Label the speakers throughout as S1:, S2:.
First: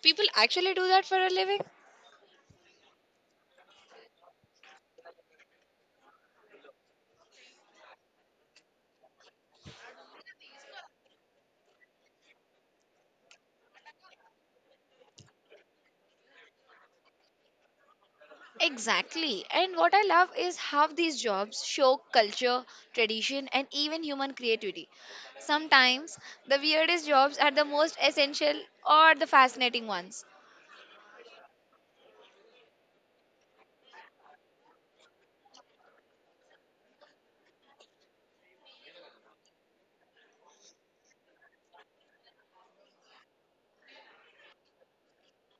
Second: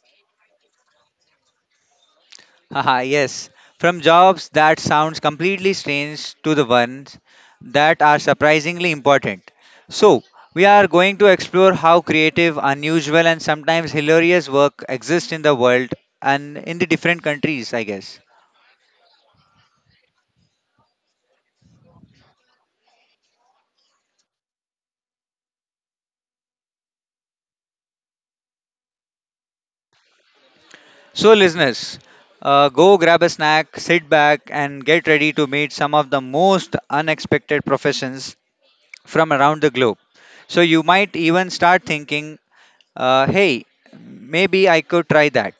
S1: people actually do that for a living?
S2: Haha, yes, from jobs that sounds completely strange to the ones that are surprisingly important. So, we are going to explore how creative, unusual, and sometimes hilarious work exists in the world and in the different countries, I guess.
S1: Exactly, and what I love is how these jobs show culture, tradition, and even human creativity. Sometimes the weirdest jobs are the most essential or the fascinating ones.
S2: So, listeners, go grab a snack, sit back, and get ready to meet some of the most unexpected professions from around the globe. So you might even start thinking hey, maybe I could try that.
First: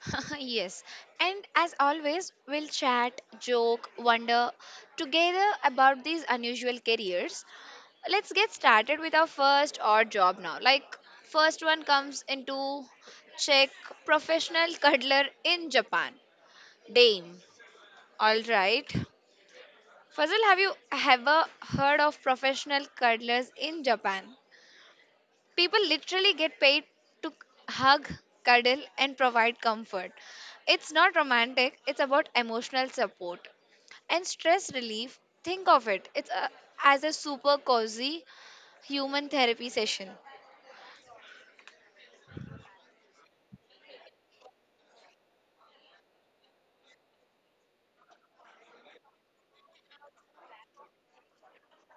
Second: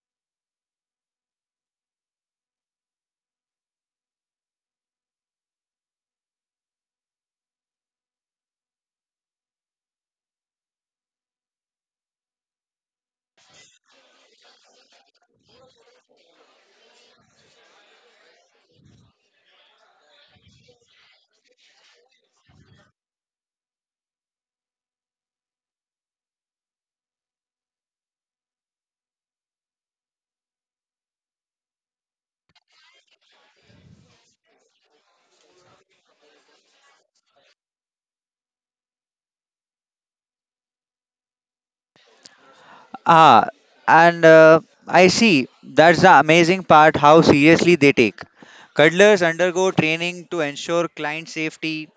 S1: Yes. And as always, we'll chat, joke, wonder together about these unusual careers. Let's get started with our first odd job now. Like, first one comes into Czech, professional cuddler in Japan, Dame. All right. Fazal, have you ever heard of professional cuddlers in Japan? People literally get paid to hug, cuddle, and provide comfort. It's not romantic, it's about emotional support and stress relief. Think of it, as a super cozy human therapy session.
S2: Ah, and I see that's the amazing part how seriously they take. Cuddlers undergo training to ensure client safety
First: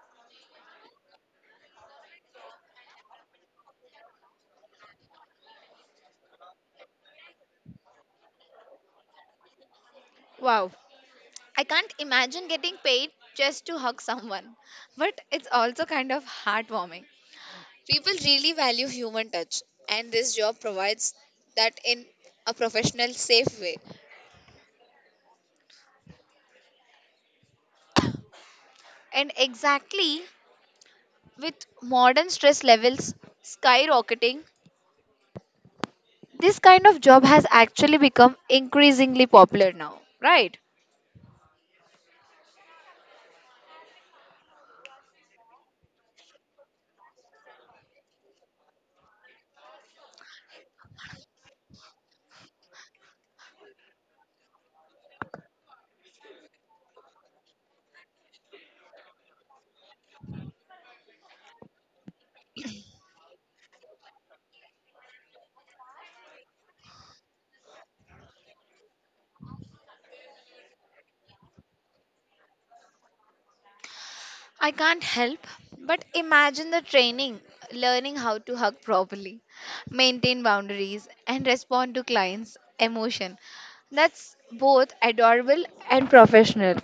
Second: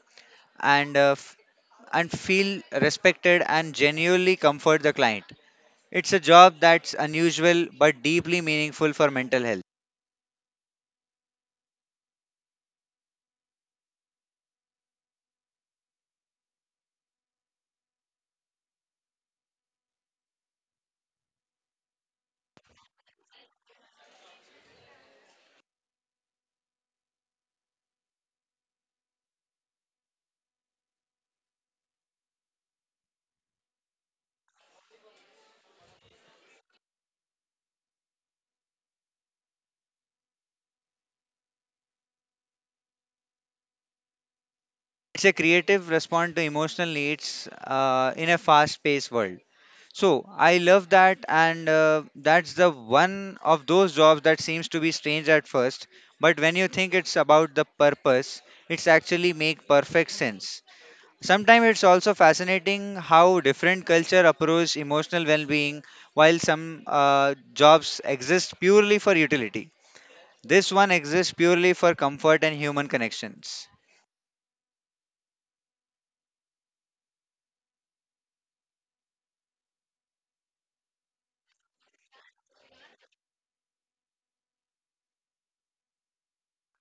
S2: and uh, f- and feel respected and genuinely comfort the client. It's a job that's unusual but deeply meaningful for mental health.
S1: Wow, I can't imagine getting paid just to hug someone. But it's also kind of heartwarming. People really value human touch, and this job provides that in a professional, safe way. And exactly. With modern stress levels skyrocketing, this kind of job has actually become increasingly popular now, right?
S2: It's a creative response to emotional needs in a fast-paced world. So I love that, and that's the one of those jobs that seems to be strange at first, but when you think it's about the purpose, it's actually make perfect sense. Sometimes it's also fascinating how different culture approach emotional well-being, while some jobs exist purely for utility. This one exists purely for comfort and human connections.
S1: I can't help but imagine the training, learning how to hug properly, maintain boundaries, and respond to clients' emotion. That's both adorable and professional.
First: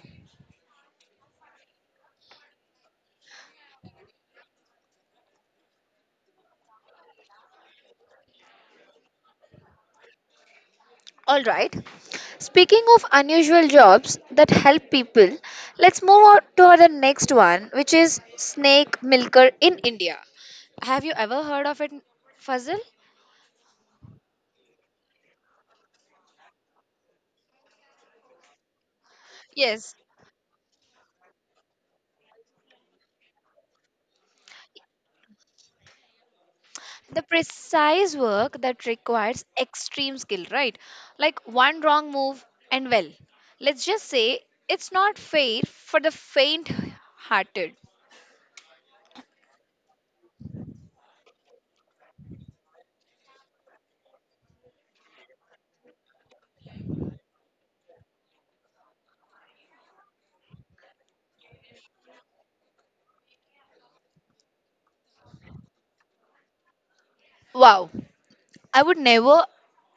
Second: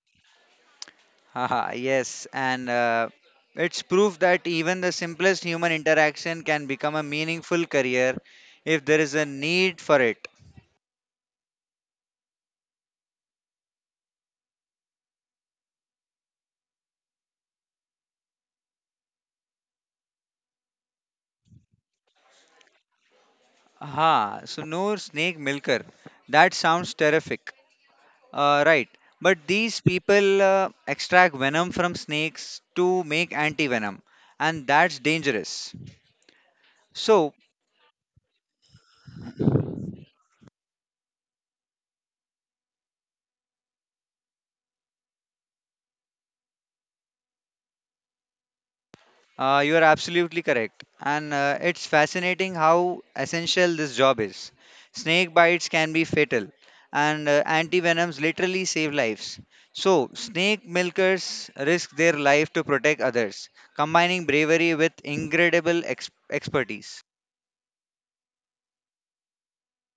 S2: Haha, yes, and it's proof that even the simplest human interaction can become a meaningful career if there is a need for it.
S1: All right. Speaking of unusual jobs that help people, let's move on to our next one, which is snake milker in India. Have you ever heard of it, Fazil?
S2: Aha, so no snake milker. That sounds terrific. Right, but these
S1: Yes.
S2: people extract venom from snakes to make anti venom, and that's dangerous.
S1: The
S2: So,
S1: precise work that requires extreme skill, right? Like one wrong move, and well, let's just say it's not fair for the faint hearted.
S2: You are absolutely correct. And it's fascinating how essential this job is. Snake bites can be fatal, and antivenoms literally save lives. So, snake milkers risk their life to protect others, combining bravery with incredible expertise.
S1: Wow. I would never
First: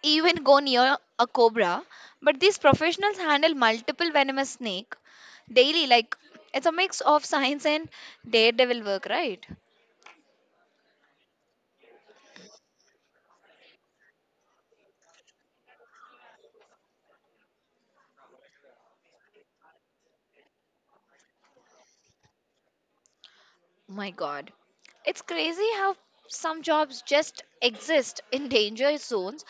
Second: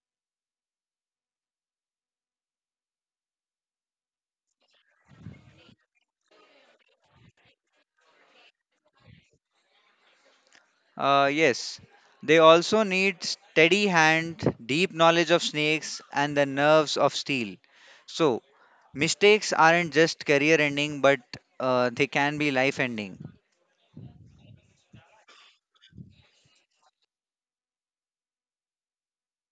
S1: even go near a cobra, but these professionals handle multiple venomous snake daily. Like, it's a mix of science and daredevil work, right?
S2: Yes, they also need steady hand, deep knowledge of snakes, and the nerves of steel. So, mistakes aren't just career ending, but they can be life ending.
S1: My God, it's crazy how some jobs just exist in danger zones.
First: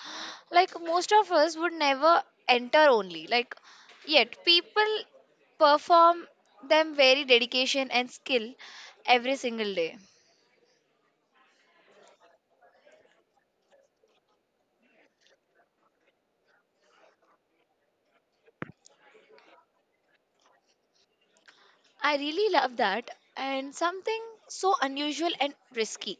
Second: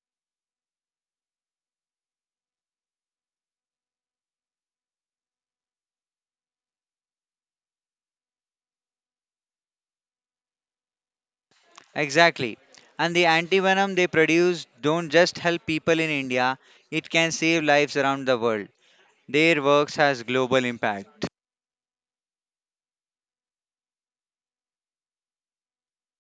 S1: Like, most of us would never enter only. Like, yet people perform them very dedication and skill every single day.
S2: Exactly. And the antivenom they produce don't just help people in India, it can save lives around the world. Their works has global impact.
S1: I really love that, and something so unusual and risky.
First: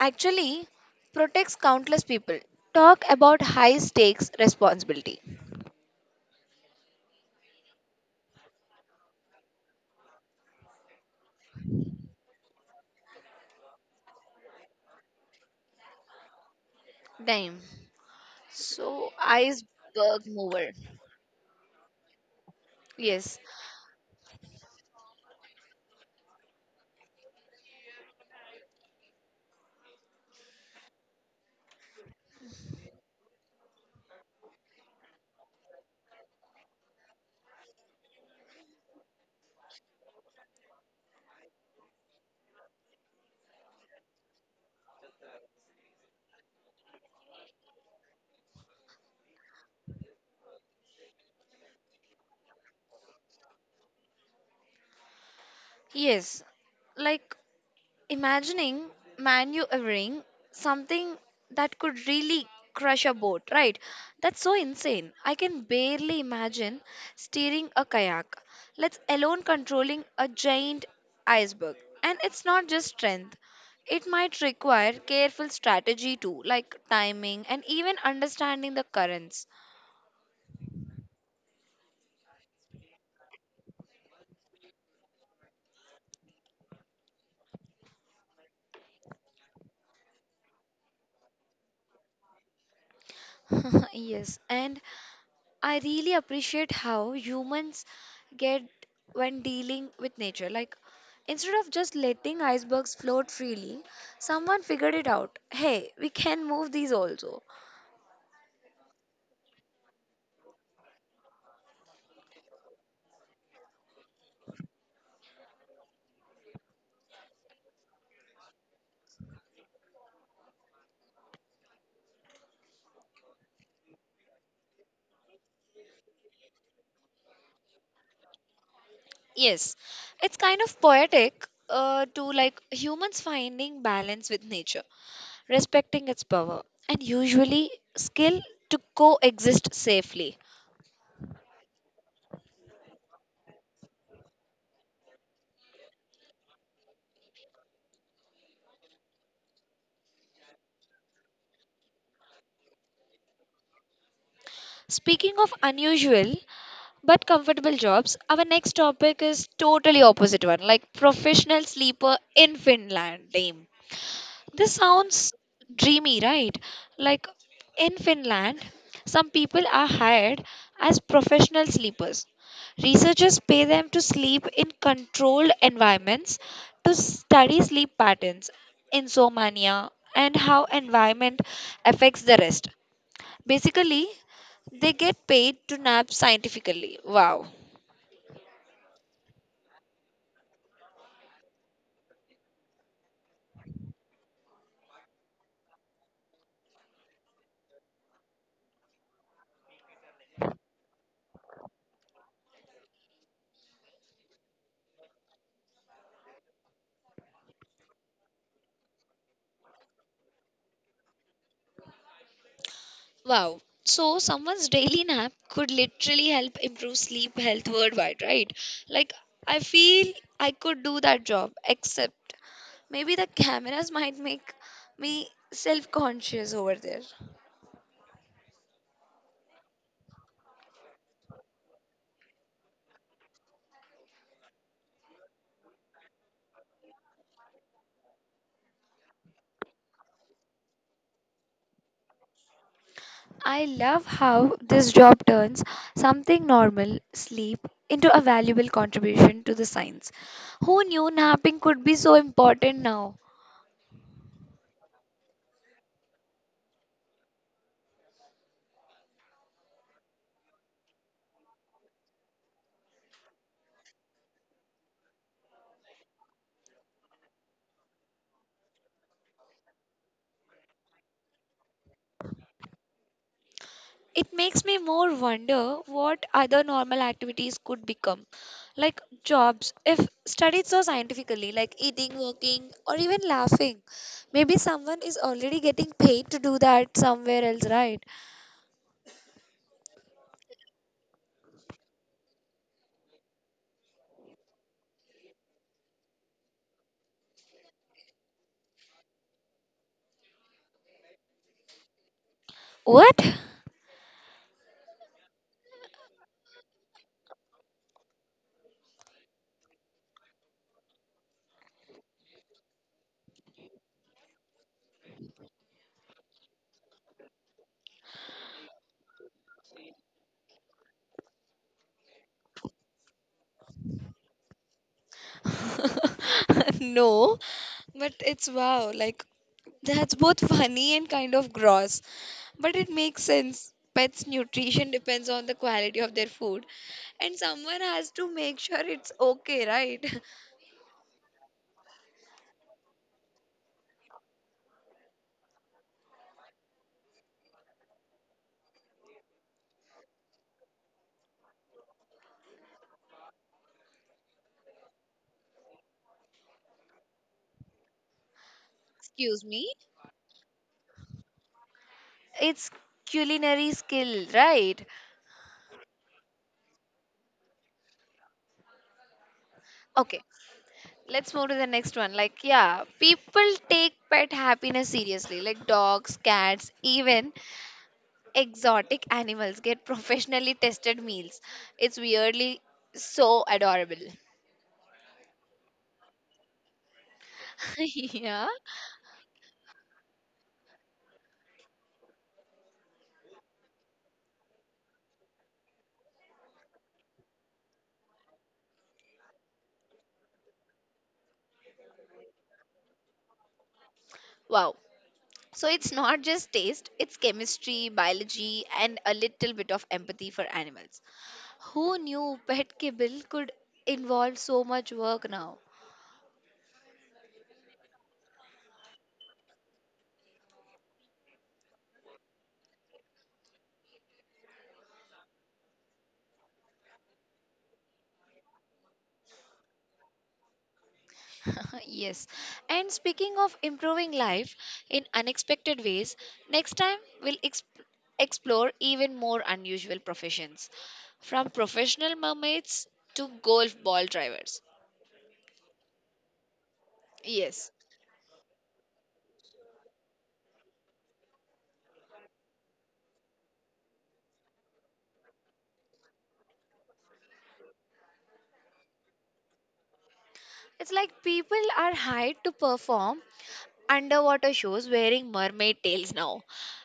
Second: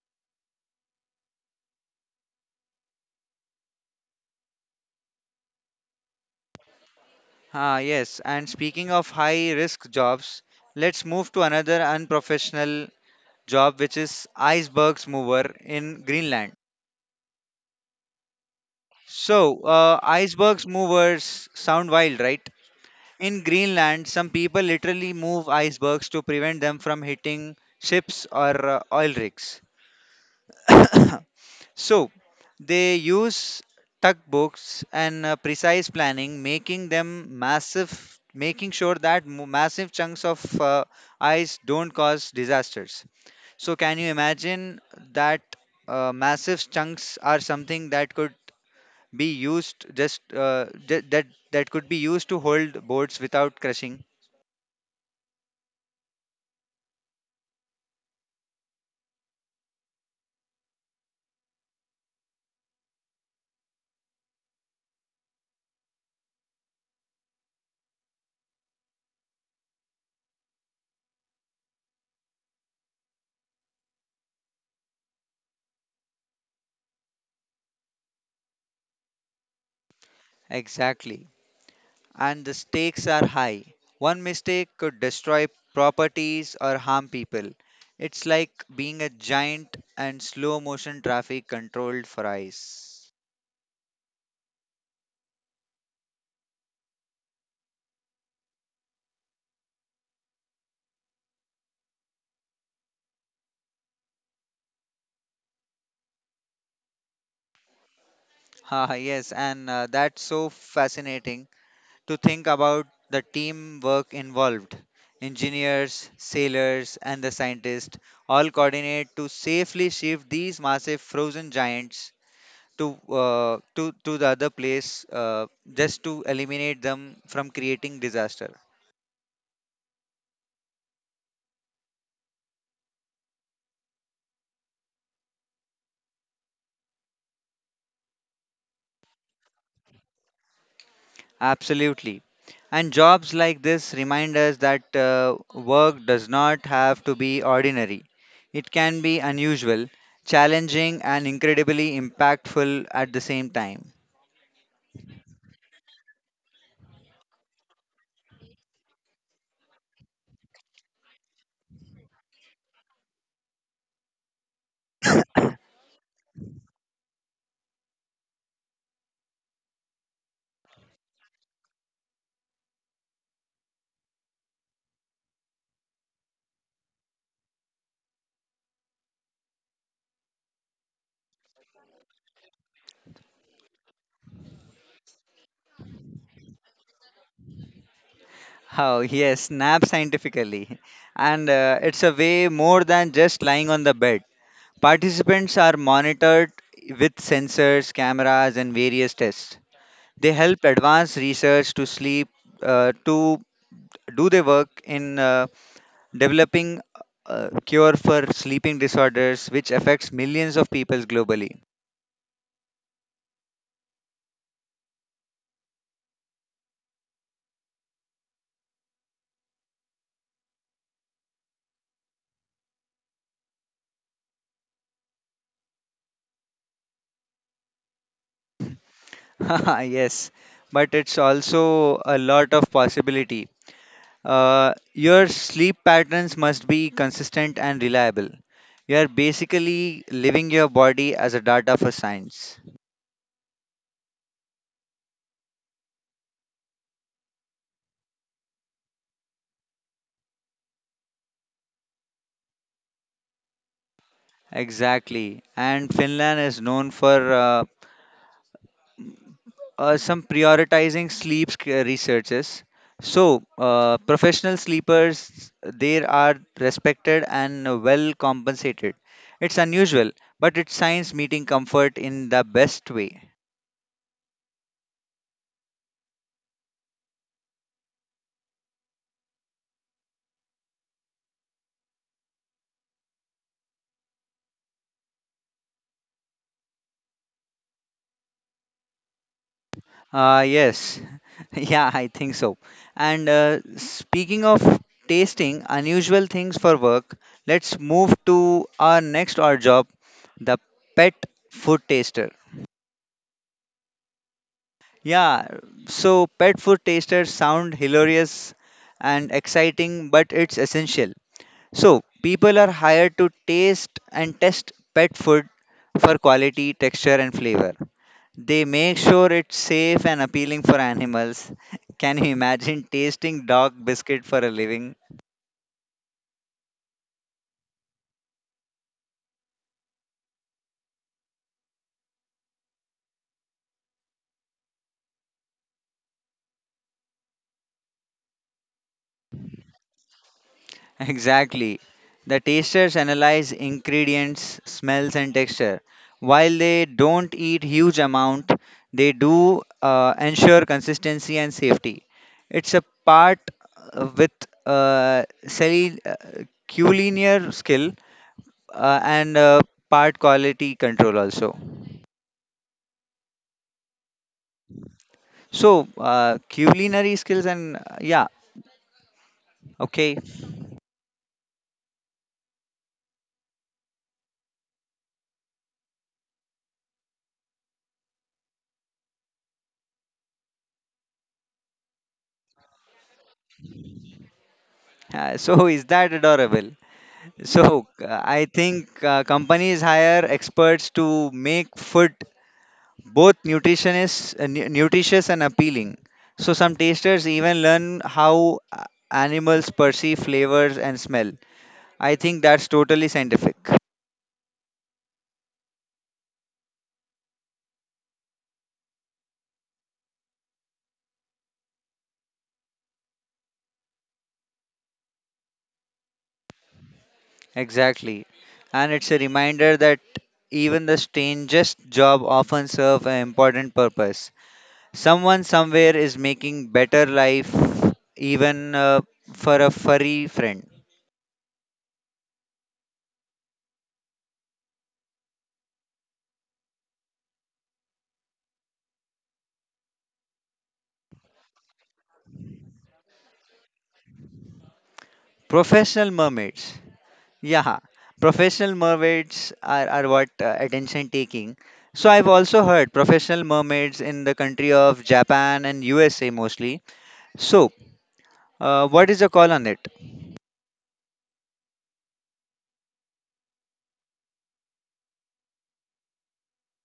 S1: Actually, protects countless people. Talk about high stakes responsibility.
S2: Yes, and speaking of high risk jobs, let's move to another unprofessional job, which is icebergs mover in Greenland.
S1: Damn. So,
S2: So,
S1: iceberg
S2: icebergs
S1: mover.
S2: movers sound wild, right?
S1: Yes.
S2: In Greenland, some people literally move icebergs to prevent them from hitting ships or oil rigs. So, they use tugboats and precise planning, making sure that massive chunks of ice don't cause disasters. So can you imagine that massive chunks are something that could be used just uh, that could be used to hold boards without crushing?
S1: Yes. Like, imagining maneuvering something that could really crush a boat, right? That's so insane. I can barely imagine steering a kayak, let alone controlling a giant iceberg. And it's not just strength. It might require careful strategy too, like timing and even understanding the currents.
S2: Exactly. And the stakes are high. One mistake could destroy properties or harm people. It's like being a giant and slow motion traffic controlled for eyes.
S1: Yes, and I really appreciate how humans get when dealing with nature. Like, instead of just letting icebergs float freely, someone figured it out. Hey, we can move these also.
S2: Ah, yes, and That's so fascinating to think about the teamwork involved. Engineers, sailors, and the scientists all coordinate to safely shift these massive frozen giants to the other place just to eliminate them from creating disaster.
S1: Yes, it's kind of poetic to, like, humans finding balance with nature, respecting its power, and usually skill to coexist safely.
S2: Absolutely. And jobs like this remind us that work does not have to be ordinary. It can be unusual, challenging, and incredibly impactful at the same time.
S1: Speaking of unusual, but comfortable jobs, our next topic is totally opposite one, like professional sleeper in Finland. Name, this sounds dreamy, right? Like, in Finland, some people are hired as professional sleepers. Researchers pay them to sleep in controlled environments to study sleep patterns, insomnia, and how environment affects the rest. Basically, they get paid to nap scientifically. Wow.
S2: How, yes, nap scientifically. And it's a way more than just lying on the bed. Participants are monitored with sensors, cameras, and various tests. They help advance research to sleep, to do their work in developing a cure for sleeping disorders, which affects millions of people globally.
S1: Wow. So someone's daily nap could literally help improve sleep health worldwide, right? Like, I feel I could do that job, except maybe the cameras might make me self-conscious over there.
S2: Yes, but it's also a lot of possibility. Your sleep patterns must be consistent and reliable. You are basically living your body as a data for science.
S1: I love how this job turns something normal, sleep, into a valuable contribution to the science. Who knew napping could be so important now?
S2: Exactly. And Finland is known for some prioritizing sleep researches. So, professional sleepers, they are respected and well compensated. It's unusual, but it's science meeting comfort in the best way.
S1: It makes me more wonder what other normal activities could become, like jobs, if studied so scientifically, like eating, working, or even laughing. Maybe someone is already getting paid to do that somewhere else, right?
S2: Yes, yeah, I think so. And speaking of tasting unusual things for work, let's move to our next odd job, the pet food taster.
S1: What?
S2: Yeah, so pet food tasters sound hilarious and exciting, but it's essential. So people are hired to taste and test pet food for quality, texture, and flavor. They make sure it's safe and appealing for animals. Can you imagine tasting dog biscuit for a living?
S1: No, but it's wow, like that's both funny and kind of gross. But it makes sense. Pets' nutrition depends on the quality of their food, and someone has to make sure it's okay, right?
S2: Exactly. The tasters analyze ingredients, smells, and texture. While they don't eat huge amount, they do ensure consistency and safety. It's a part uh, with uh, cel- uh, culinary skill uh, and
S1: Excuse
S2: uh,
S1: me?
S2: part quality control also.
S1: It's culinary skill, right?
S2: So, culinary skills and yeah, okay.
S1: Okay, let's move to the next one. Like, yeah, people take pet happiness seriously, like dogs, cats, even exotic animals get professionally tested meals. It's weirdly so adorable.
S2: So, is that adorable? So,
S1: Yeah.
S2: I think companies hire experts to make food both nutritionists, nutritious and appealing. So, some tasters even learn how animals perceive flavors and smell. I think that's totally scientific.
S1: Wow, so it's not just taste, it's chemistry, biology, and a little bit of empathy for animals. Who knew pet kibble could involve so much work now?
S2: Exactly. And it's a reminder that even the strangest job often serve an important purpose. Someone somewhere is making better life even for a furry friend.
S1: Yes. And speaking of improving life in unexpected ways, next time we'll explore even more unusual professions, from professional mermaids to golf ball drivers.
S2: Professional mermaids.
S1: Yes.
S2: Yeah, professional mermaids are what attention taking. So I've also heard professional mermaids in the country of Japan and USA mostly. So, what is the call on it?
S1: It's like people are hired to perform underwater shows wearing mermaid tails now.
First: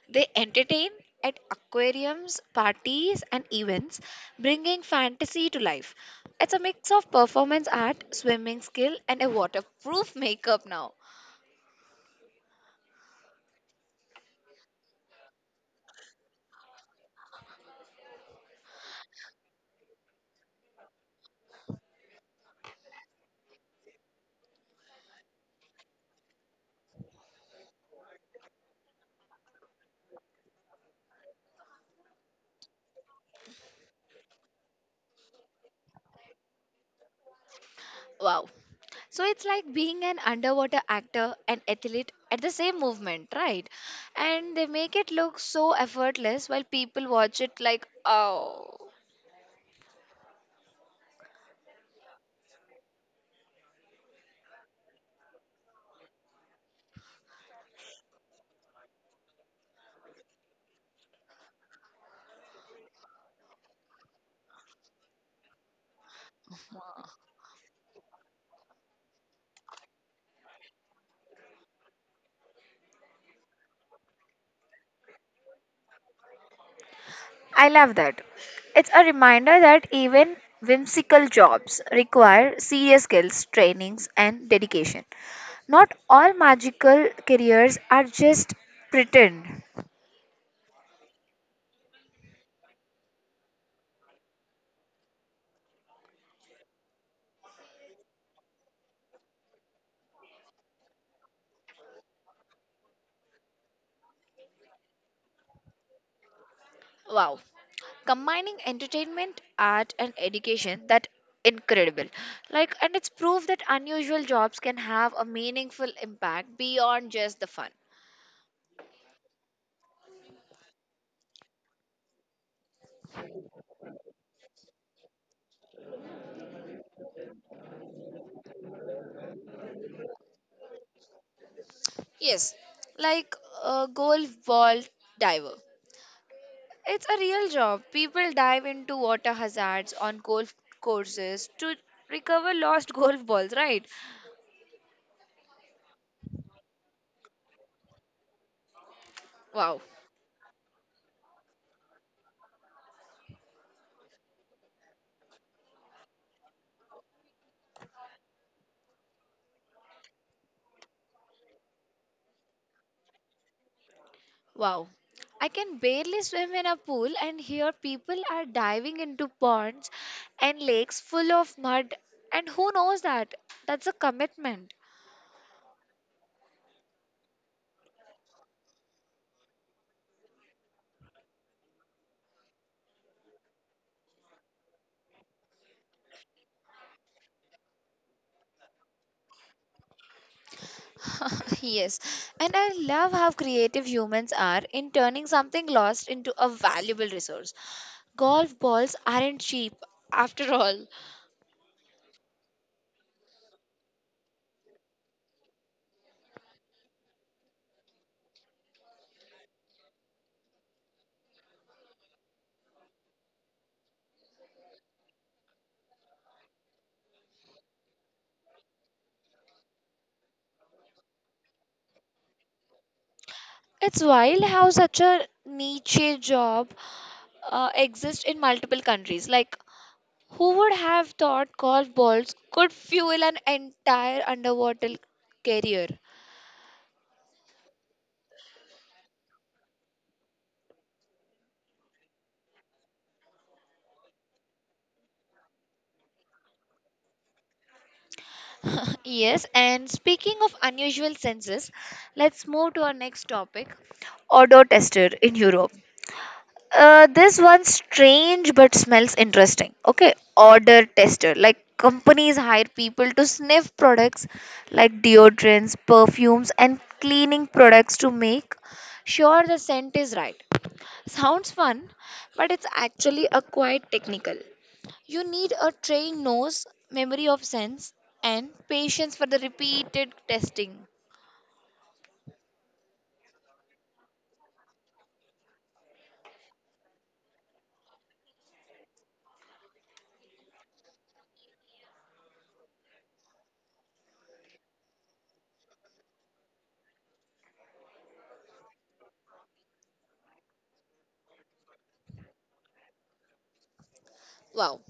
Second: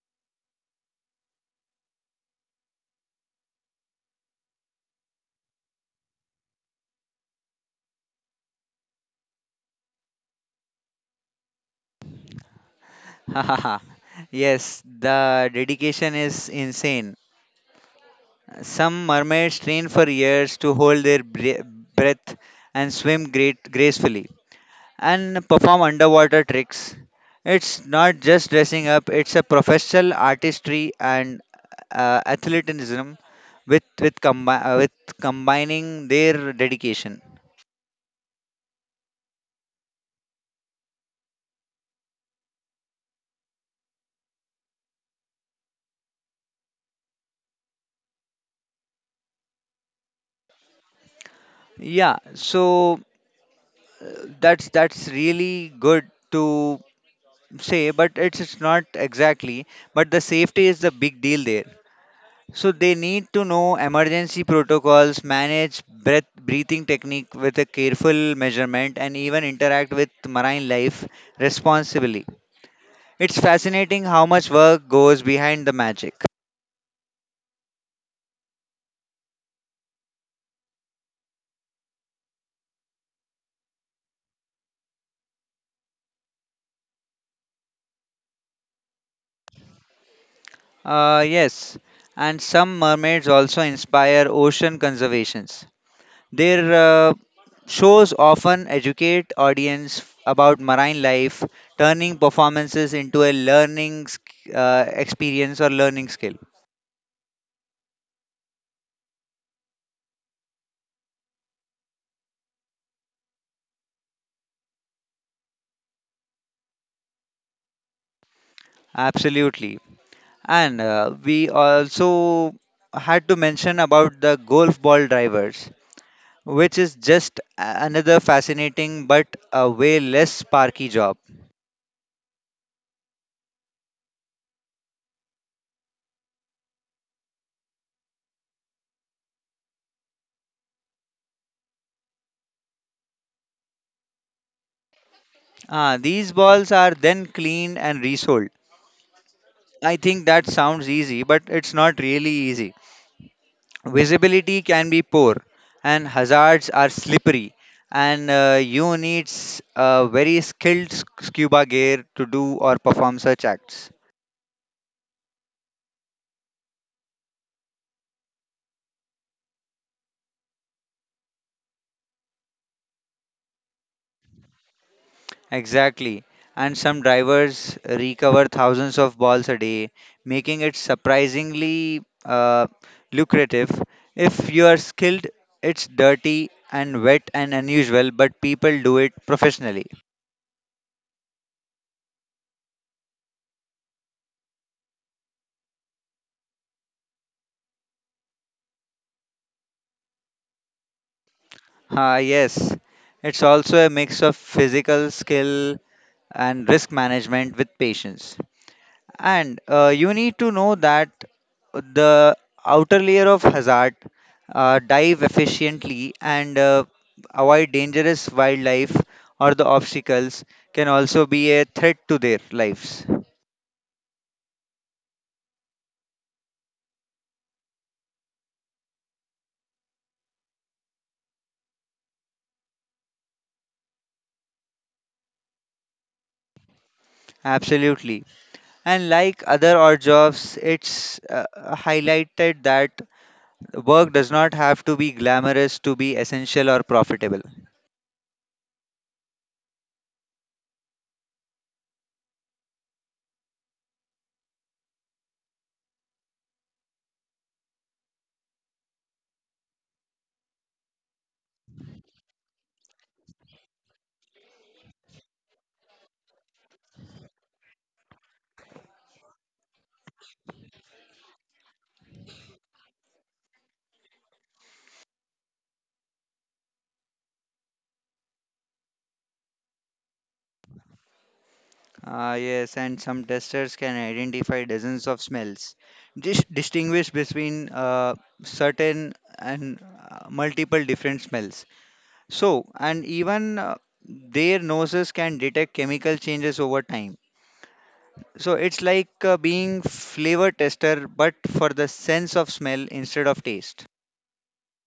S1: They entertain at aquariums, parties, and events, bringing fantasy to life. It's a mix of performance art, swimming skill, and a waterproof makeup now.
S2: Yes, the dedication is insane. Some mermaids train for years to hold their breath and swim great gracefully and perform underwater tricks. It's not just dressing up, it's a professional artistry and athleticism with combining their dedication.
S1: Wow. So it's like being an underwater actor and athlete at the same movement, right? And they make it look so effortless while people watch it like, oh.
S2: Yeah, so that's really good to say, but it's not exactly. But the safety is the big deal there. So they need to know emergency protocols, manage breath breathing technique with a careful measurement, and even interact with marine life responsibly. It's fascinating how much work goes behind the magic.
S1: I love that. It's a reminder that even whimsical jobs require serious skills, trainings, and dedication. Not all magical careers are just pretend.
S2: Yes, and some mermaids also inspire ocean conservations. Their uh, shows often educate audience about marine life, turning performances into a learning experience or learning skill.
S1: Wow. Combining entertainment, art, and education, that incredible. Like, and it's proof that unusual jobs can have a meaningful impact beyond just the fun.
S2: Absolutely. And we also had to mention about the golf ball drivers, which is just another fascinating but a way less sparky job.
S1: Yes, like a gold ball diver. It's a real job. People dive into water hazards on golf courses to recover lost golf balls, right?
S2: Ah, these balls are then cleaned and resold.
S1: Wow,
S2: I think that sounds easy, but it's not really easy. Visibility can be poor, and hazards are slippery, and you need a very skilled scuba gear to do or perform such acts.
S1: wow. I can barely swim in a pool, and here people are diving into ponds and lakes full of mud. And who knows that? That's a commitment.
S2: Exactly. And some drivers recover thousands of balls a day, making it surprisingly lucrative. If you are skilled, it's dirty and wet and unusual, but people do it professionally.
S1: Yes, and I love how creative humans are in turning something lost into a valuable resource. Golf balls aren't cheap, after all.
S2: Ah, yes. It's also a mix of physical skill and risk management with patience. And you need to know that the outer layer of hazard, dive efficiently, and avoid dangerous wildlife or the obstacles can also be a threat to their lives.
S1: It's wild how such a niche job exists in multiple countries. Like, who would have thought golf balls could fuel an entire underwater career?
S2: Absolutely. And like other odd jobs, it's highlighted that work does not have to be glamorous to be essential or profitable.
S1: Yes, and speaking of unusual senses, let's move to our next topic, odor tester in Europe. This one's strange but smells interesting. Okay, odor tester. Like, companies hire people to sniff products like deodorants, perfumes, and cleaning products to make sure the scent is right. Sounds fun, but it's actually a quite technical. You need a trained nose, memory of scents, and patience for the repeated testing.
S2: Ah, yes, and some testers can identify dozens of smells, distinguish between certain and multiple different smells. So, and even their noses can detect chemical changes over time. So, it's like being flavor tester but for the sense of smell instead of taste.
S1: Wow,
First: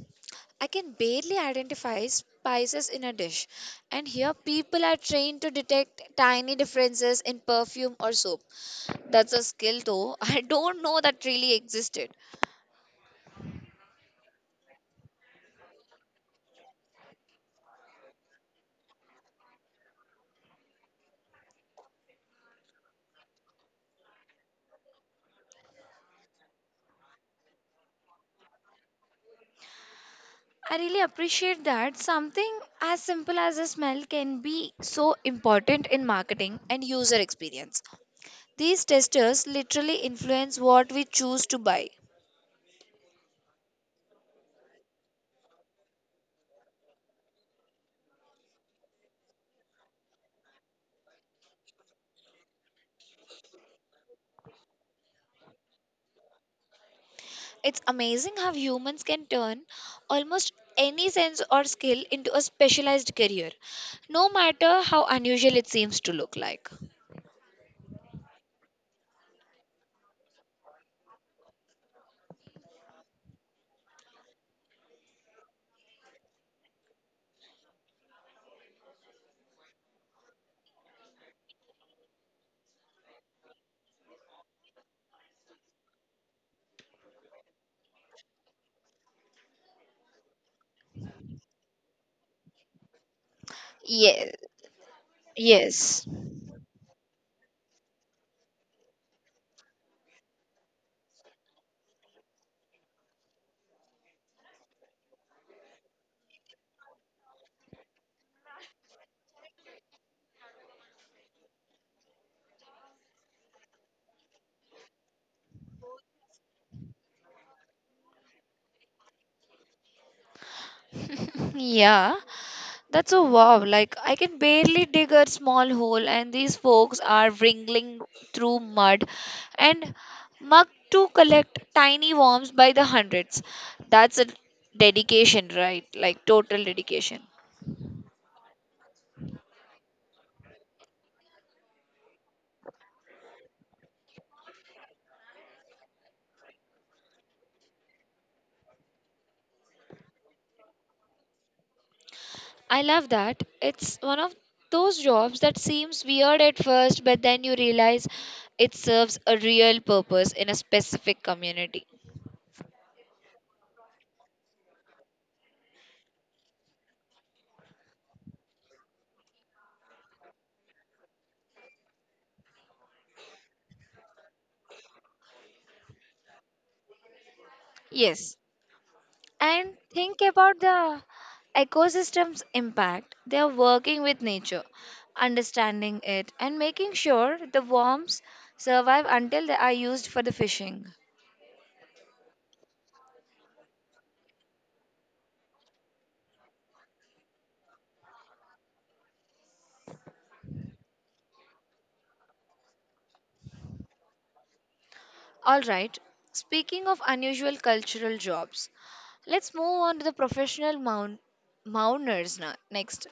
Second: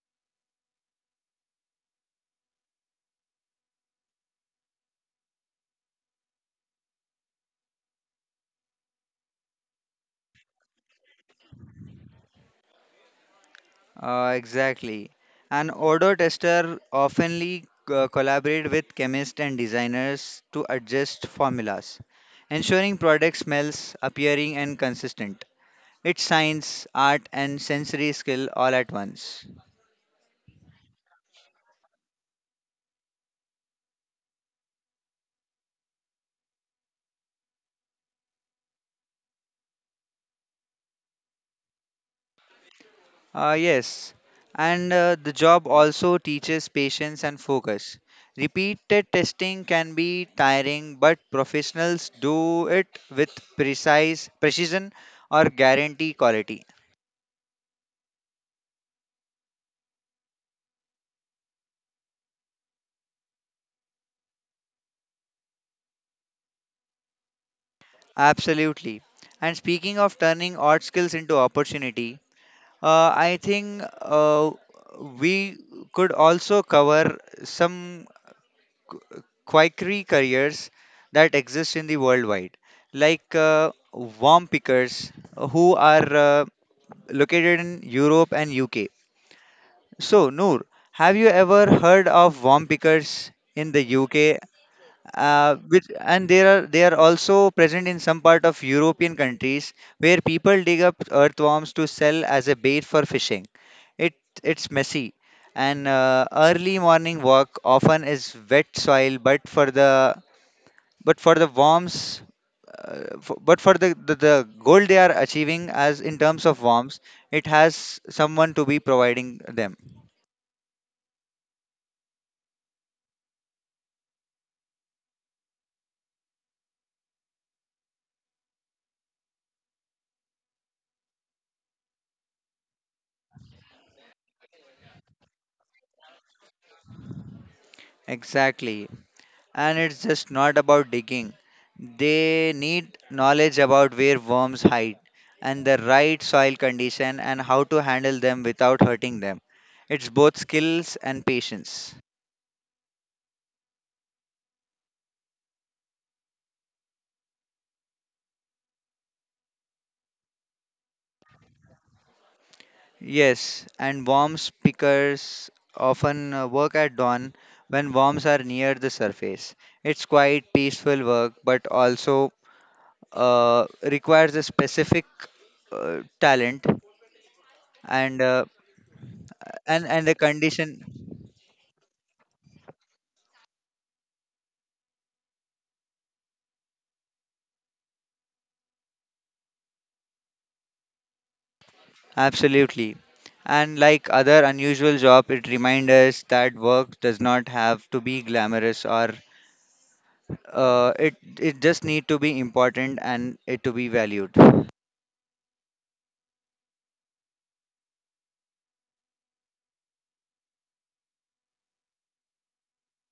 S1: I can barely identify spices in a dish, and here people are trained to detect tiny differences in perfume or soap. That's a skill, though. I don't know that really existed.
S2: Exactly. An odor tester oftenly collaborate with chemists and designers to adjust formulas, ensuring product smells appearing and consistent. It's science, art, and sensory skill all at once.
S1: I really appreciate that something as simple as a smell can be so important in marketing. And user experience. These testers literally influence what we choose to buy.
S2: Yes, and The job also teaches patience and focus. Repeated testing can be tiring, but professionals do it with precise precision or guarantee quality.
S1: It's amazing how humans can turn almost any sense or skill into a specialized career, no matter how unusual it seems to look like.
S2: Absolutely. And speaking of turning odd skills into opportunity, I think we could also cover some quackery careers that exist in the worldwide, like worm pickers who are located in Europe and UK. So, Noor, have you ever heard of worm pickers in the
S1: Yes,
S2: UK, which
S1: yes.
S2: and they are also present in some part of European countries where people dig up earthworms to sell as a bait for fishing. It it's messy, and early morning walk often is wet soil, but for the worms. But for the goal they are achieving as in terms of worms, it has someone to be providing them.
S1: Yeah, that's a wow. Like, I can barely dig a small hole, and these folks are wriggling through mud and mug to collect tiny worms by the hundreds. That's a dedication, right? Like, total dedication.
S2: Exactly, and it's just not about digging. They need knowledge about where worms hide and the right soil condition and how to handle them without hurting them. It's both skills and patience.
S1: I love that. It's one of those jobs that seems weird at first, but then you realize it serves a real purpose in a specific community.
S2: Yes, and worms pickers often work at dawn when worms are near the surface. It's quite peaceful work, but also requires a specific talent and
S1: Yes.
S2: uh,
S1: And
S2: and the
S1: think about
S2: condition.
S1: the ecosystem's impact. They are working with nature, understanding it, and making sure the worms survive until they are used for the fishing.
S2: Absolutely. And like other unusual job, it reminds us that work does not have to be glamorous or it just need to be important and it to be valued.
S1: All right. Speaking of unusual cultural jobs, let's move on to the professional mounters now, next,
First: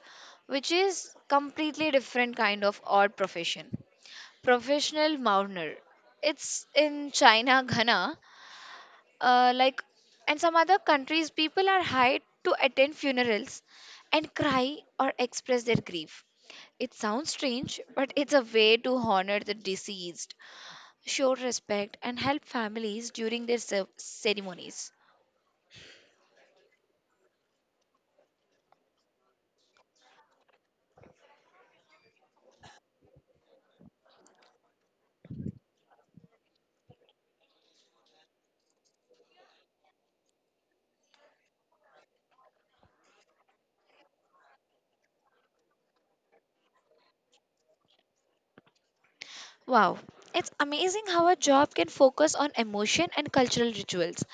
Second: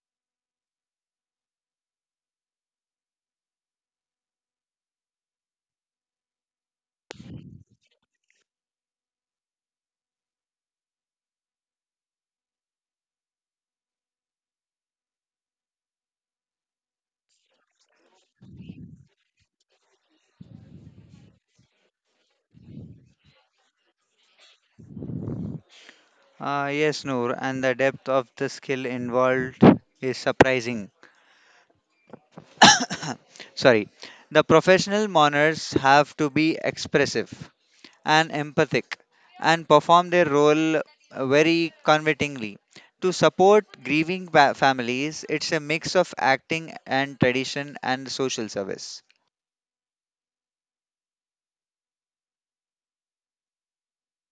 S1: which is completely different kind of odd profession. Professional mountner. It's in China, Ghana, like, and some other countries. People are hired to attend funerals and cry or express their grief. It sounds strange, but it's a way to honor the deceased, show respect, and help families during their ceremonies.
S2: Yes, Noor, and the depth of the skill involved is surprising. Sorry, the professional mourners have to be expressive and empathic and perform their role very convincingly. To support grieving families, it's a mix of acting and tradition and social service.
S1: Wow, it's amazing how a job can focus on emotion and cultural rituals.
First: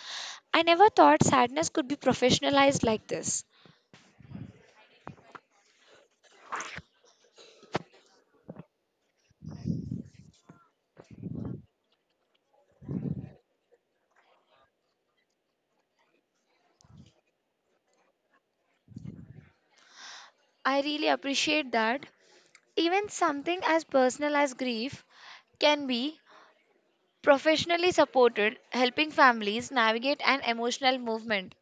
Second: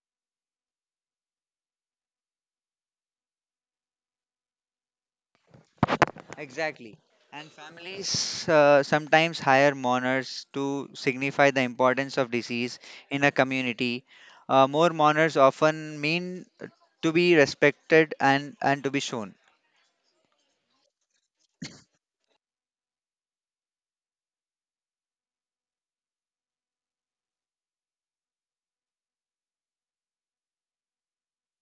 S1: I never thought sadness could be professionalized like this.
S2: Exactly. And families sometimes hire mourners to signify the importance of disease in a community. More mourners often mean to be respected and to be shown.
S1: I really appreciate that. Even something as personal as grief can be professionally supported, helping families navigate an emotional movement.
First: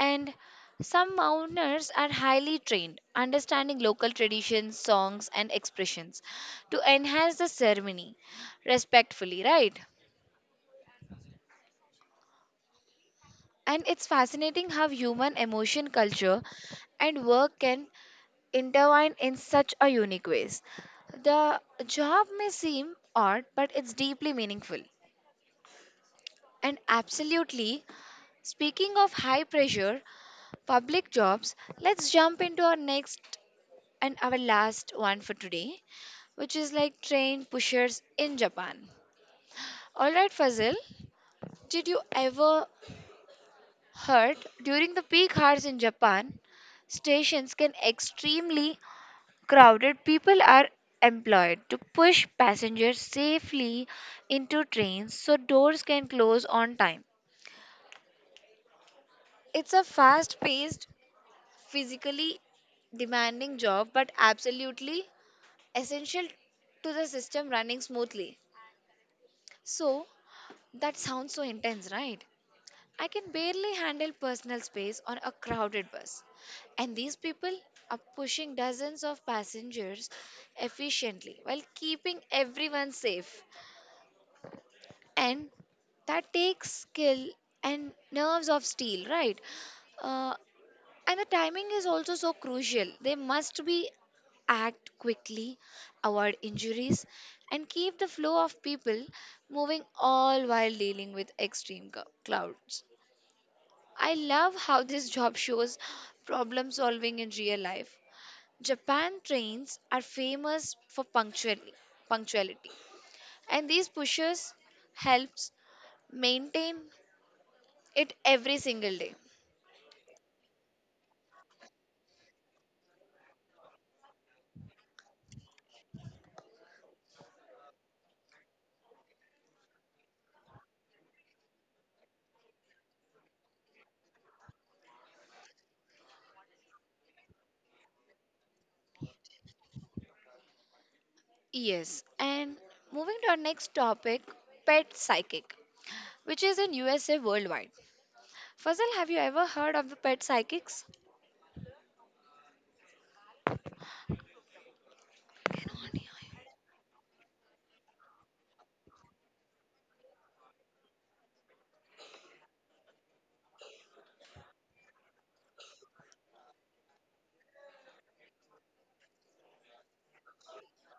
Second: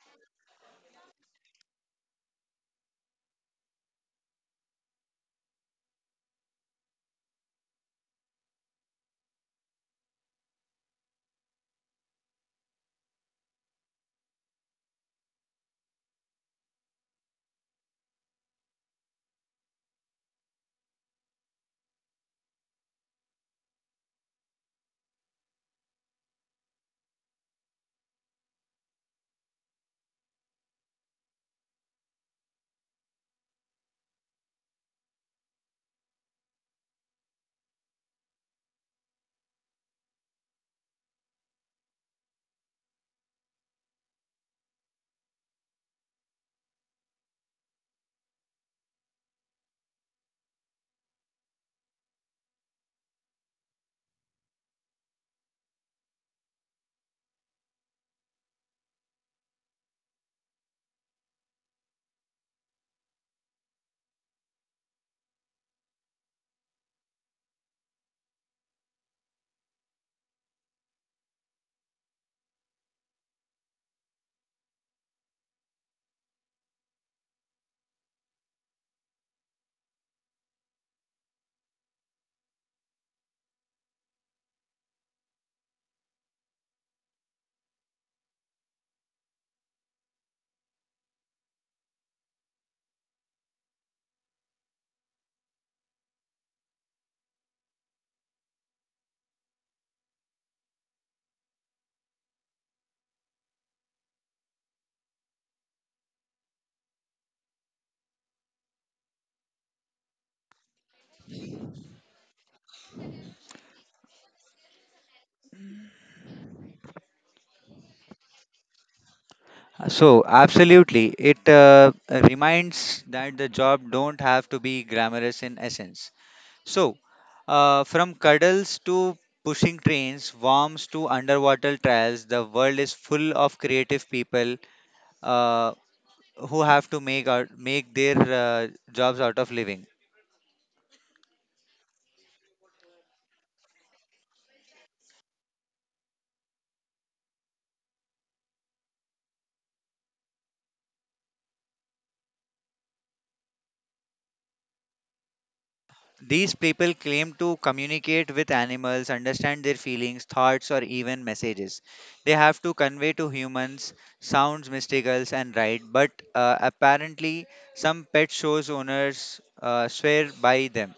S1: And some mourners are highly trained, understanding local traditions, songs, and expressions to enhance the ceremony respectfully, right? And it's fascinating how human emotion, culture, and work can intertwine in such a unique ways. The job may seem odd, but it's deeply meaningful. And absolutely, speaking of high pressure public jobs, let's jump into our next and our last one for today, which is like train pushers in Japan. All right, Fazil, did you ever hurt during the peak hours in Japan? Stations can extremely crowded. People are employed to push passengers safely into trains so doors can close on time. It's a fast-paced, physically demanding job but absolutely essential to the system running smoothly. So that sounds so intense, right? I can barely handle personal space on a crowded bus. And these people are pushing dozens of passengers efficiently while keeping everyone safe. And that takes skill and nerves of steel, right? Uh, and the timing is also so crucial. They must be act quickly, avoid injuries, and keep the flow of people moving all while dealing with extreme clouds. I love how this job shows problem solving in real life. Japan trains are famous for punctuality, and these pushers helps maintain it every single day.
S2: So absolutely, it reminds that the job don't have to be glamorous in essence. So, from cuddles to pushing trains, worms to underwater trials, the world is full of creative people uh, who have to make out, make their jobs out of living.
S1: Yes, and moving to our next topic, pet psychic, which is in USA worldwide. Fazal, have you ever heard of the pet psychics?
S2: These people claim to communicate with animals, understand their feelings, thoughts, or even messages. They have to convey to humans sounds, mysticals, and right. But apparently, some pet shows owners swear by them.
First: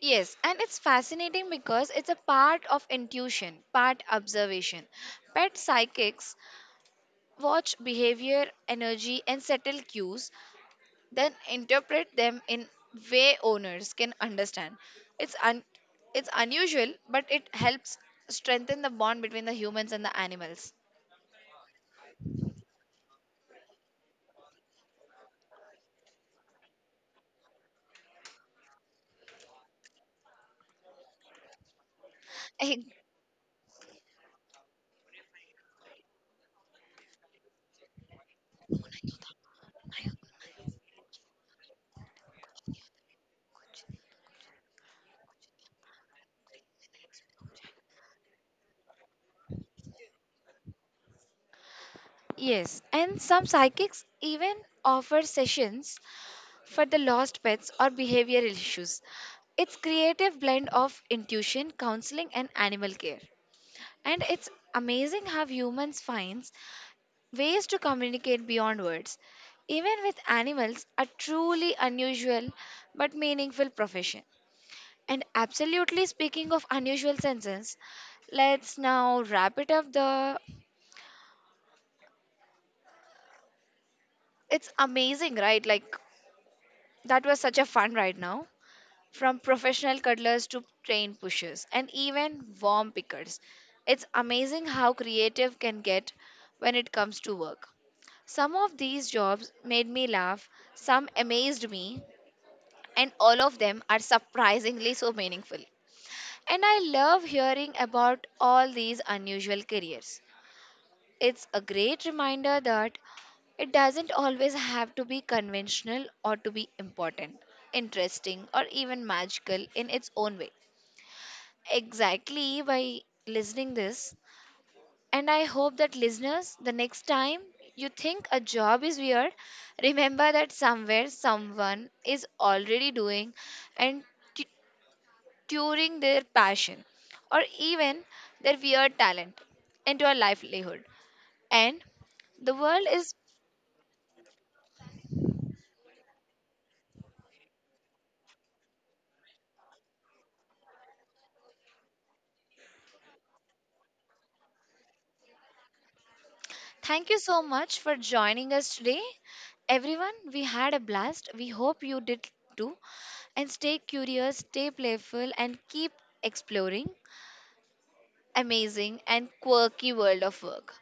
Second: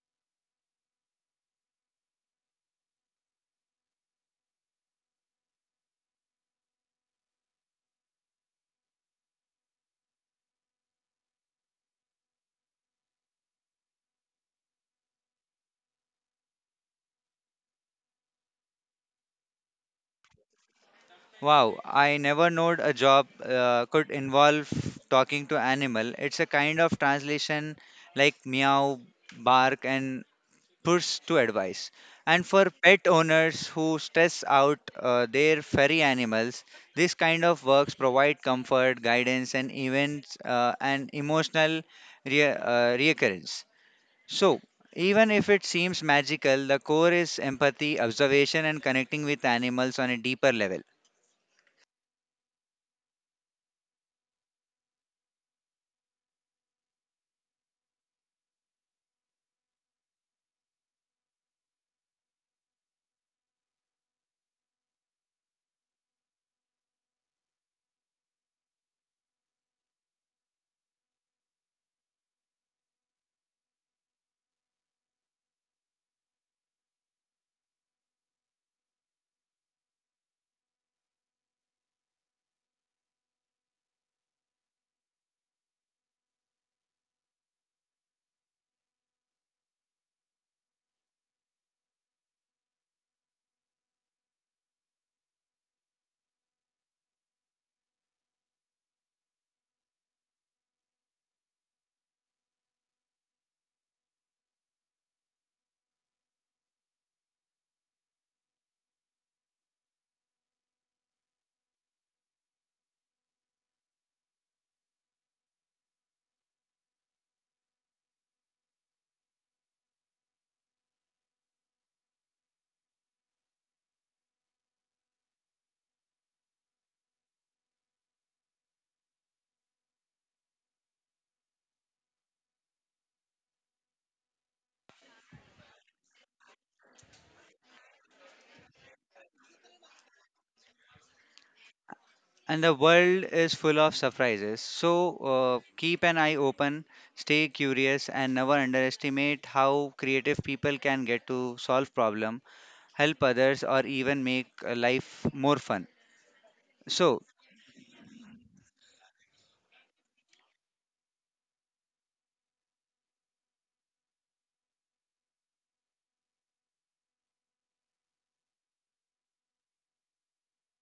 S1: Yes, and it's fascinating because it's a part of intuition, part observation. Pet psychics watch behavior, energy, and subtle cues, then interpret them in way owners can understand. It's it's unusual, but it helps strengthen the bond between the humans and the animals.
S2: Wow, I never knowed a job could involve talking to animal. It's a kind of translation like meow, bark, and push to advice. And for
S1: Eh,
S2: pet owners who stress out their furry animals, this kind of works provide comfort, guidance, and even an emotional recurrence. So, even if it seems magical, the core is empathy, observation, and connecting with animals on a deeper level.
S1: yes, and some psychics even offer sessions for the lost pets or behavioral issues. It's creative blend of intuition, counseling and animal care. And it's amazing how humans find ways to communicate beyond words. Even with animals, a truly unusual but meaningful profession. And absolutely, speaking of unusual senses, let's now wrap it up, the it's amazing, right? Like, that was such a fun right now. From professional cuddlers to train pushers and even worm pickers. It's amazing how creative can get when it comes to work. Some of these jobs made me laugh, some amazed me, and all of them are surprisingly so meaningful. And I love hearing about all these unusual careers. It's a great reminder that it doesn't always have to be conventional or to be important, interesting, or even magical in its own way. Exactly by listening this. And I hope that listeners, the next time you think a job is weird, remember that somewhere someone is already doing and turning their passion or even their weird talent into a livelihood. And the
S2: And the
S1: world is.
S2: world is full of surprises. So, keep an eye open, stay curious, and never underestimate how creative people can get to solve problems, help others, or even make life more fun.
S1: Thank you
S2: So,
S1: so much for joining us today. Everyone, we had a blast. We hope you did too. And stay curious, stay playful, and keep exploring amazing and quirky world of work.